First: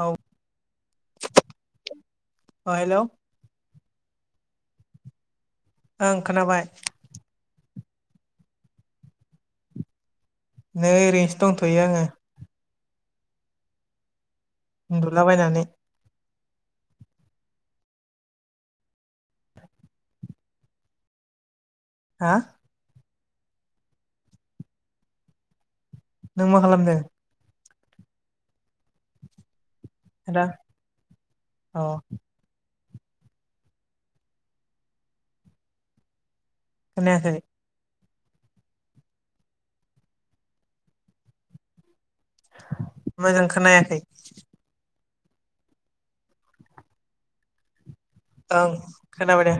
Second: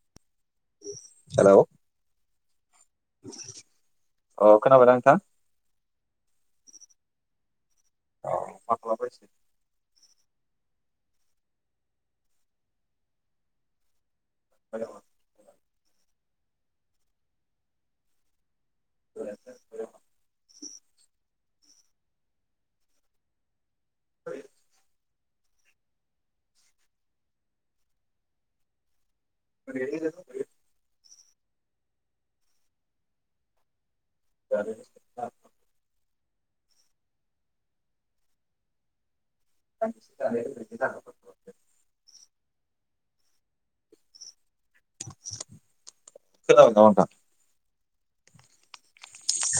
औ। हेल'। अ हेलौ अ खोनाबायना नोंथां ओं खोनाबाय औ मा खालामगासिनो नै ओरैनोसो दंथ'यो खोनाबाय उन्दुलाबायनानै [inaudible] हा है नों मा खालामदों? ओरैनो दा आदा दंथयो अ [inaudible] खोनायाखै [inaudible] मोजां खोनायाखै [unintelligible] ओं खोनाबाय दे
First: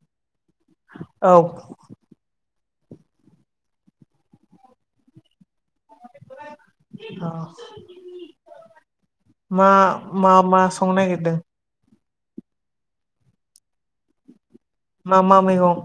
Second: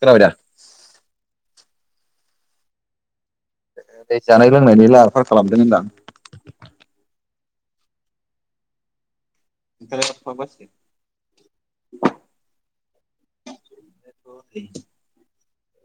खोनाबायदा औ नै जानाय लोंनायनि लाहार फाहार खालामदों होनदां अ मा ओंखायनो मा मा खालामगासिनो? संनो नागिरदों? [inaudible] मा मा मैगं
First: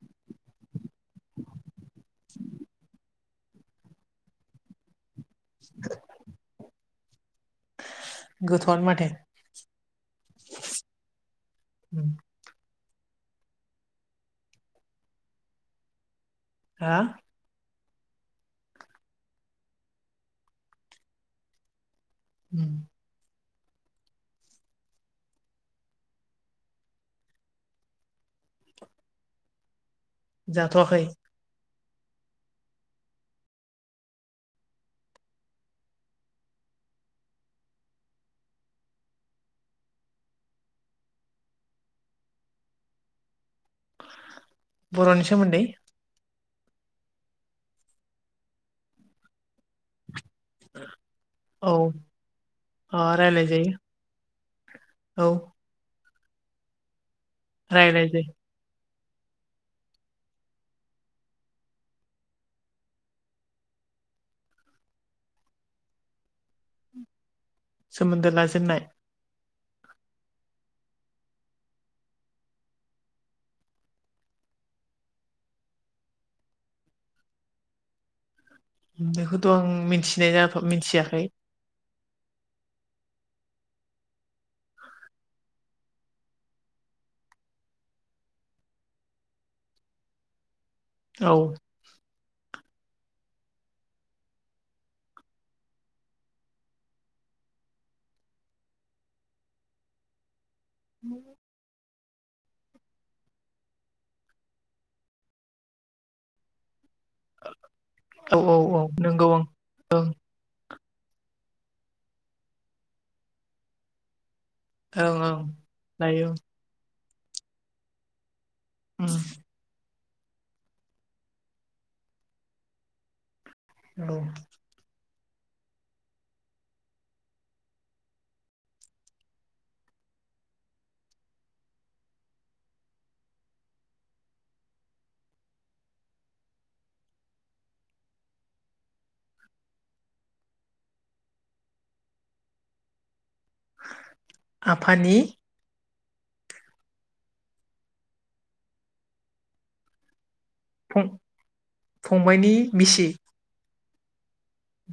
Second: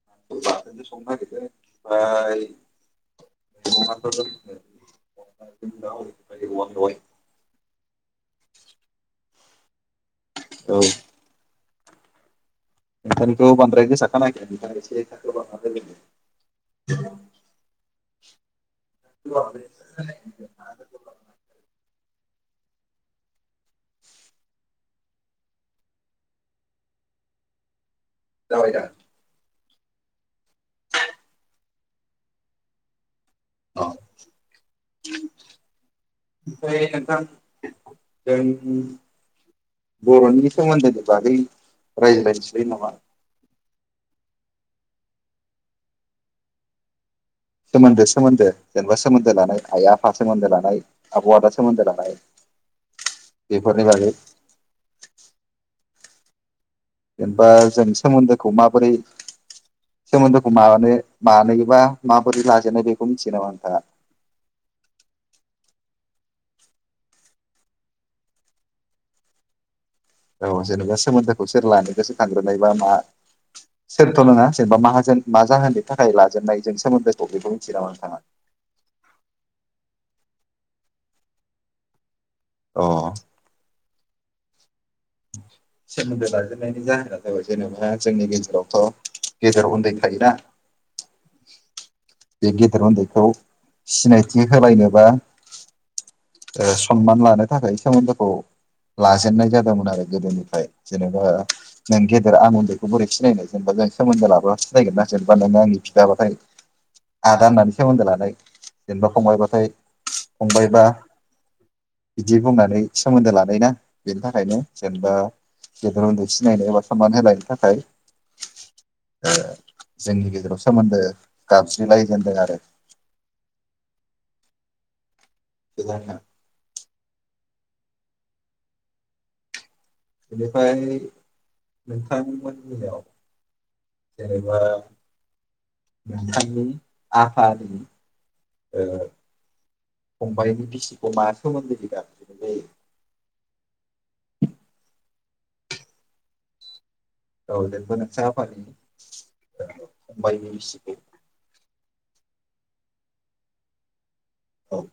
[unintelligible] [unintelligible] गोथावानो माथो उम नोंथांनिखौ बांद्राय गोसा खोनायाखै [unintelligible] हा [inaudible] ओम जाबाय दा जाथ'वाखै औ ओमफ्राय नोंथां जोंनि बर'नि सोमोन्दैनि बागै रायज्लायनोसै नामा बर'नि सोमोन्दै सोमोन्दो सोमोन्दो जेनोबा सोमोन्दो लानाय आइ आ फा सोमोन्दो लानाय आब' आदा औ सोमोन्दो लानाय अ रायलाय बेफोरनि बागै जायो औ जेनेबा जों रायलायजायो सोमोन्दोखौ माबोरै [inaudible] सोमोन्दोखौ मानो मानोबा माबोरै लाजेनो बेखौ मिथियो नामा नोंथाङा? सोमोन्दो लाजेननाय औ जेनोबा सोमोन्दोखौ सोर लानो गोसोखांग्रोनाय बा मा सोरथ' नङा जेनोबा माहाजोन मा जाहोननि थाखाय लाजेननायजों सोमोनदोखौ बेखौ मिथियो नामा नोंथाङा? बेखौथ' आं मिथिनाय जाथ' मिथियाखै अ [inaudible] सोमोन्दो लाजेननायनि जाहोना जाबाय जेनोबा जोंनि गेजेरावथ' गेदेर उन्दै थायो ना औ बे गेदेर उन्दैखौ सिनायथि होलायनोबा सनमान लानो थाखाय सोमोन्दोखौ लाजेेननाय जादोंमोन आरो गोदोनिफ्राय जेन'बा नों गेदेर आं उन्दैखौ बोरै सिनायनो जेनोबा सोमोन्दो लाब्ला सिनायगोन ना जेनोबा नों आंनि बिदा बाथाय। [inaudible] आदा होननानै सोमोन्दो लानाय औ औ औ जेनोबा नंगौ ओं फंबायबाथाय ओं फंबायबा बिदि बुंनानै सोमोन्दो लानाय ना बेनि थाखाय नो ओं जेनेबा ओं गदेर लायो उन्दै सिनायनो एबा सनमान होलायनो थाखाय उम ओ जोंनि गेजेराव सोमोन्दो गाबज्रिलायजेनदों आरो औ। [unintelligible] बेनिफ्राय नोंथांमोन नियाव जेनोबा नोंथांनि आफानि ओ फंबाइनि बिसिखौ मा सोमोन्दोजों गाबज्रिनाय जायो आफानि औ जेनोबो नोंसा आफानि फंबाइनि बिसिखौ फंबाइनि मिसि।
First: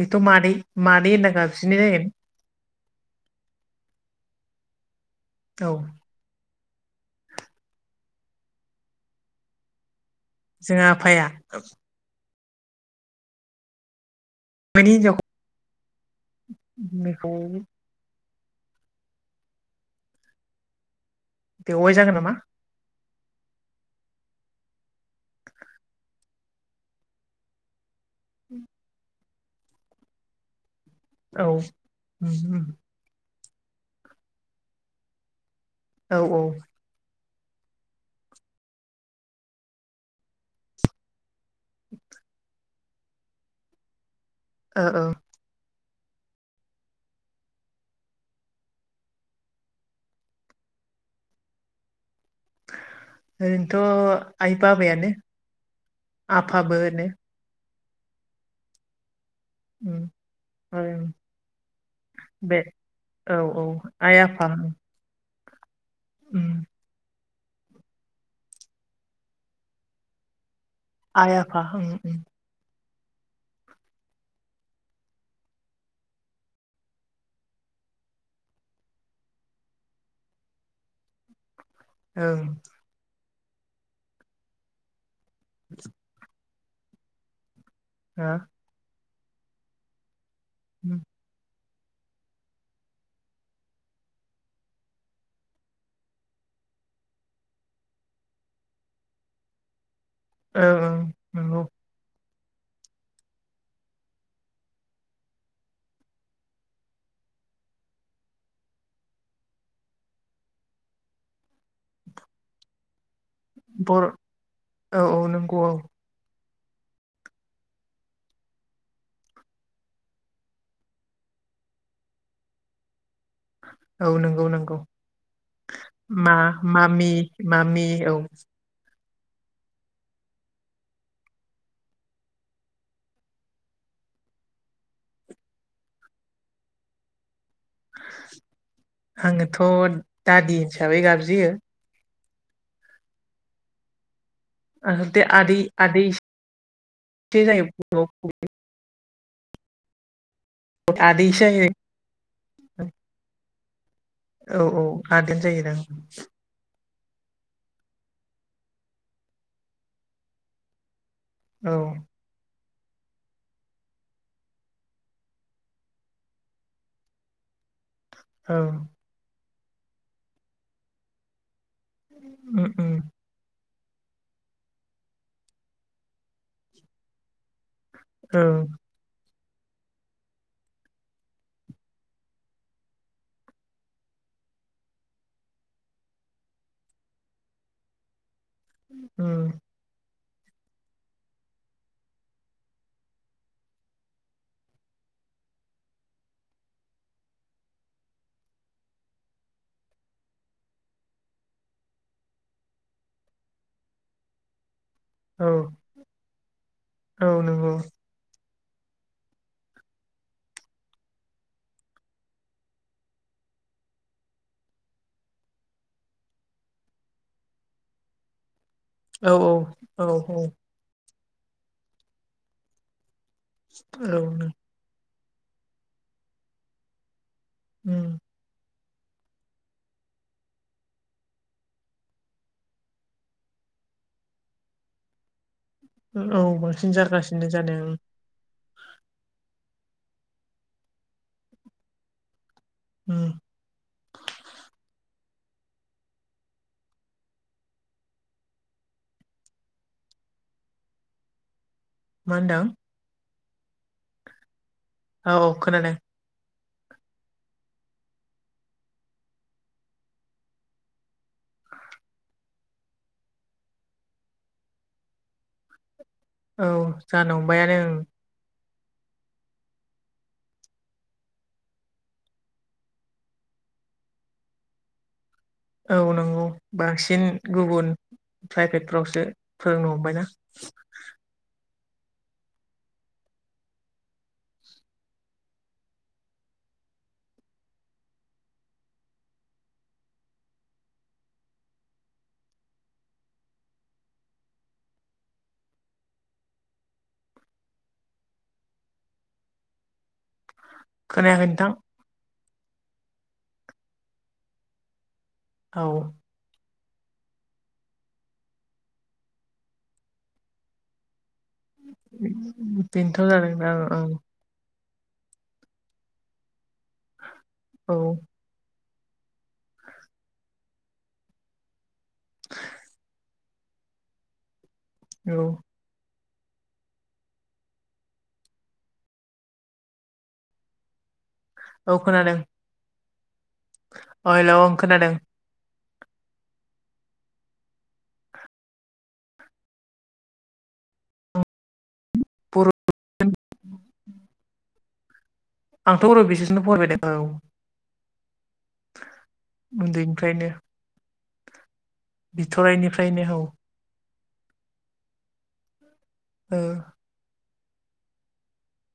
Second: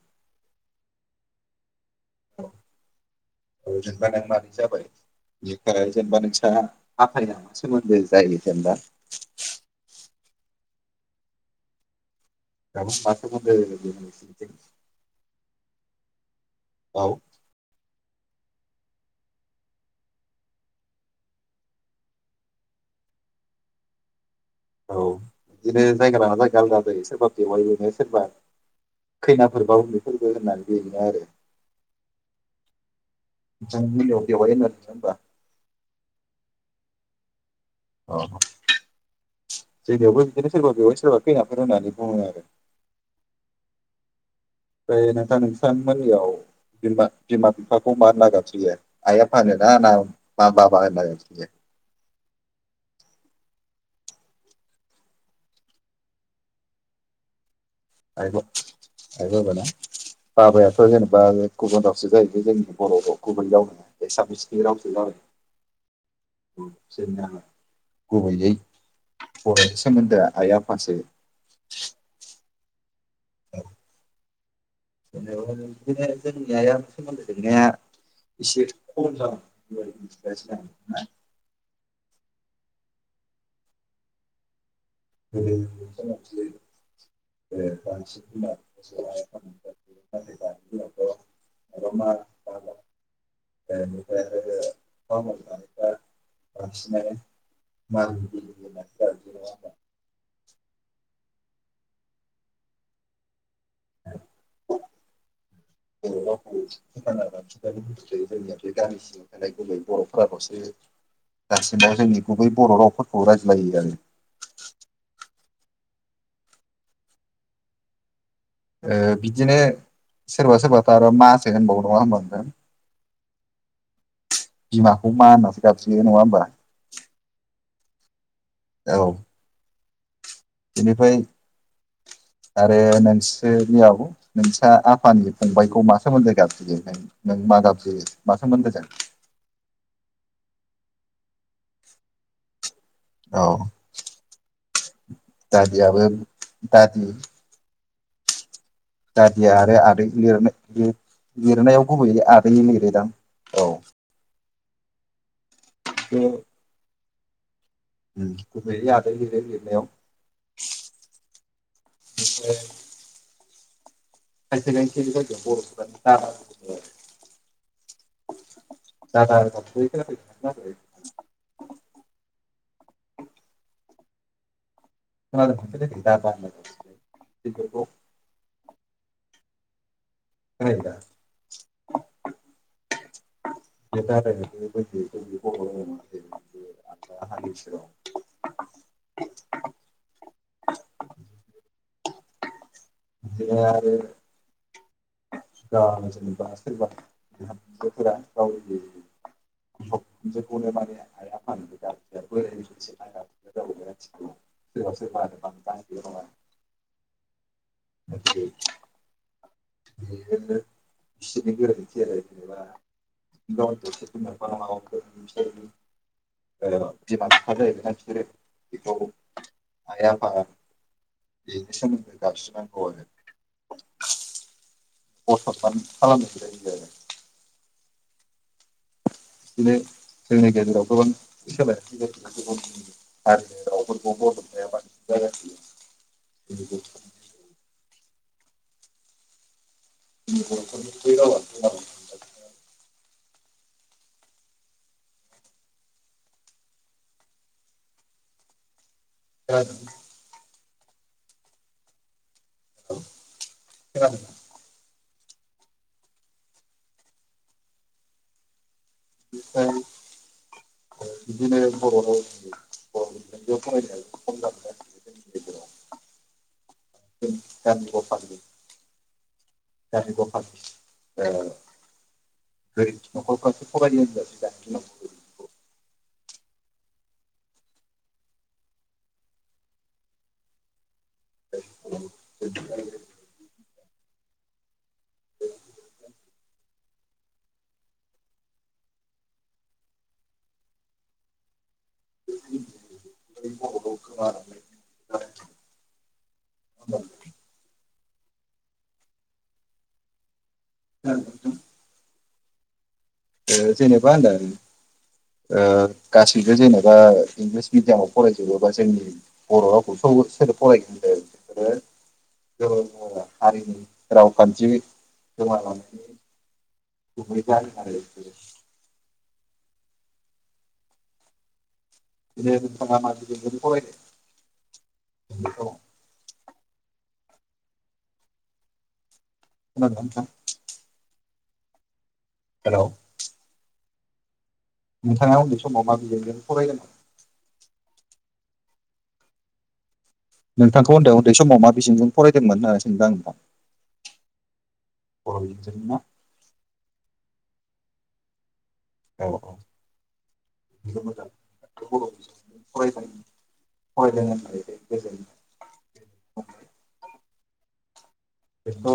बेथ' मानै-मानैै होनना गाबसिननाय जागोन। औ जेनेबा नों मानै जाबाय औ बेनिफ्राय जेनेबा नों सा आफाया सोमोन्दो जायो जेनेबा। जोंहा आफाया [unintelligible] मायनि हिनजावखो औ निखौ बेवाय जागोन नामा। औ बिदिनो जायगा लाना जायगा आलादा जायो सोरबा बेवायबो [unintelligible] खैनाफोरबाव उन्द बेफोरबो होननानै बेनो आरो औ उम उम। जों मिलयाव बेवाय होना मोनथिया होनोमबा औ औ। अ जोंनियावबो बिदिनो सोरबा बेवहाय सोरबा खैनाफोर होननानै बुङो आरो। ओ ओमफाय नोथां नोंथांमोनियाव जेनेबा बिमा बिफाखौ मा होनना गाज्रियो आइया फानो ना-ना मा बाबा होनना गाज्रियो। ओरैनोथ' आइ बाबायानो। आफाबो होनो। आइ बाबा ना। उम बाबायाथ' ओं जेनेबा गुबुन रावसो जाहैबाय बे जोंनि बर' राव औ गुबै औ राव नङा आइ आफा एसामिसनि रावसो जाबाय उम जोंना गुबैयै बर'नि सोमोन्दो आइ आफ। आइ आफा औ जेनेबा बिदिनो जोंनि आइ सोमोन्दो लिंनाया इसे खम जालांनो हमबाय औ [unintelligible] [unintelligible] उम दिनावथ' [unintelligible] बांसिनानो औ औ औ [unintelligible] बर' रावखौ फोथांना लाखिनोया जोंनिया बे गामिसिंङाव थानाय गुबै बर'फोराल'सो दासिमाव जोंनि गुबै बर' रावफोर बर' औ औ नंगौ औ। ओ बिदिनो सोरबा सोरबाथ' आरो मा सो होनबावो नङा होनबा नोंथां। औ नंगौ-नंगौ बिमाखौ मा होननासो गाबज्रियो नङा मा होमबा मामि-मामि औ। औ बिनिफ्राय [unintelligible] आरो नोंसोरनियाव नोंसा आफानि फंबायखौ मा सोमोन्दो गाबज्रियो। नों मा गाबज्रियो मासोमोन्दो गाबज्रियो आङोथ' दादि हिसाबै गाबज्रियो। औ ओ दे दादियाबो आदै-आदै दादि एसो जायो। दादि आरो आदै लिरनो आदैसो जायो लिरनायाव गुबैयै आदै लिरोदां। औ औ-औ आदैयानो जायोदां। खुमै आदाय लिरो लिरनायाव औ बेफ्राय [unintelligible] फसे गसे औ [unintelligible] दा दा [unintelligible] उम उम। [unintelligible] दादा होनो गिदिरखौ ओं। दा [unintelligible] ज [unintelligible] आ [unintelligible] उम। बि आरो ग जेनेबा सोरबाफोरा राव [unintelligible] जखौनो माने आइ आफानि गया बोरायसे औ जाब औ नंगौ [unintelligible] [unintelligible] बेनो बिसिनि गोरोन्थि आरो जेनेबा गथ'स [unintelligible] ओ बिमा बिफा जाहैबाय ना बिसोरो बेखौ औ आइ औ आफा औ बिदि सोमोन्दो गाबज्रि नांगौ आरो। औ नों असनमान खालामनाय जायो आरो। उम। बिदिनो जोंनि गेजेराव गोबां सोलायनाय फैबाय गुबुन हारिनि रावफोरखौ बाया [unintelligible] बसि [unintelligible] औ बांसिन जागासिनो जादों। [unintelligible] उम। दा जों मा होनदों? खोनादों ना? औ औ खोनादों। ओमफ्राय बिदिनो बर' राव जों बर' बिजोंजों फरायनाया खम जाबोबाय औ जानो हम्बायानों ओं। ज ब [unintelligible] [unintelligible] ओ गोरिब नखरफ्राबो फरायनो [unintelligible] [unintelligible] औ नंगौ बांसिन गुबुन प्राइभेटफोरावसो फोरोंनो हमबायना ओ बिदिनो बर' राव गोमा लांगोन [unintelligible] [unintelligible] खोनायाखै नोंथां जेनेबा होनदों ओ औ गासैबो जेनेबा बा इंलिस मिडियामाव फरायजोबोबा जोंनि बर' रावखौ स-सोरो फरायगोन होनदों। आरो [unintelligible] बेनोथ' [unintelligible] जादों हारिनि ओं रावखान्थि गोमालांनाय गुबै जाहोनानो ओं बेनो। बिदि [unintelligible] [unintelligible] औ खोनादोंना नोंथां? औ खोनादों। हेलौ अ हेल' नोंथाङा उन्दै समाव मा बिजोंजों फरायदोंमोन? नोंथांखौ होनदों उन्दै समाव मा बिजोंजों फरायदोंमोन बर' ओ सोंदों आं नोंनाव आंथ' बर' बिजोंजोंनो फरायबायदों औ औ अ उन्दैनिफ्रायनो [unintelligible] [unintelligible] बड बिजोंनि बिथराइनिफ्रायनो औ फरायसालिनि [unintelligible] गोजोनो [unintelligible] ओ बेथ' ओ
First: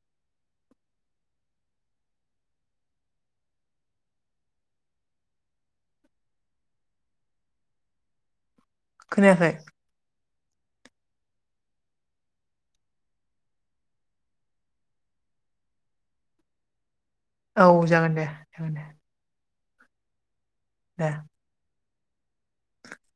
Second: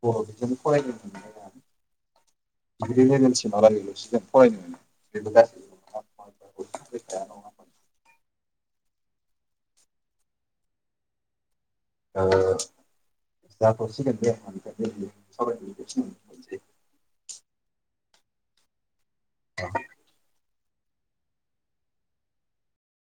बर' बिजों फरायनो मोनबायना [unintelligible] [unintelligible] [unintelligible] [unintelligible] खोनायाखै ओ जाथसिगोन दे [unintelligible] [unintelligible] औ जागोन दे जागोन दे [unintelligible] दे [unintelligible]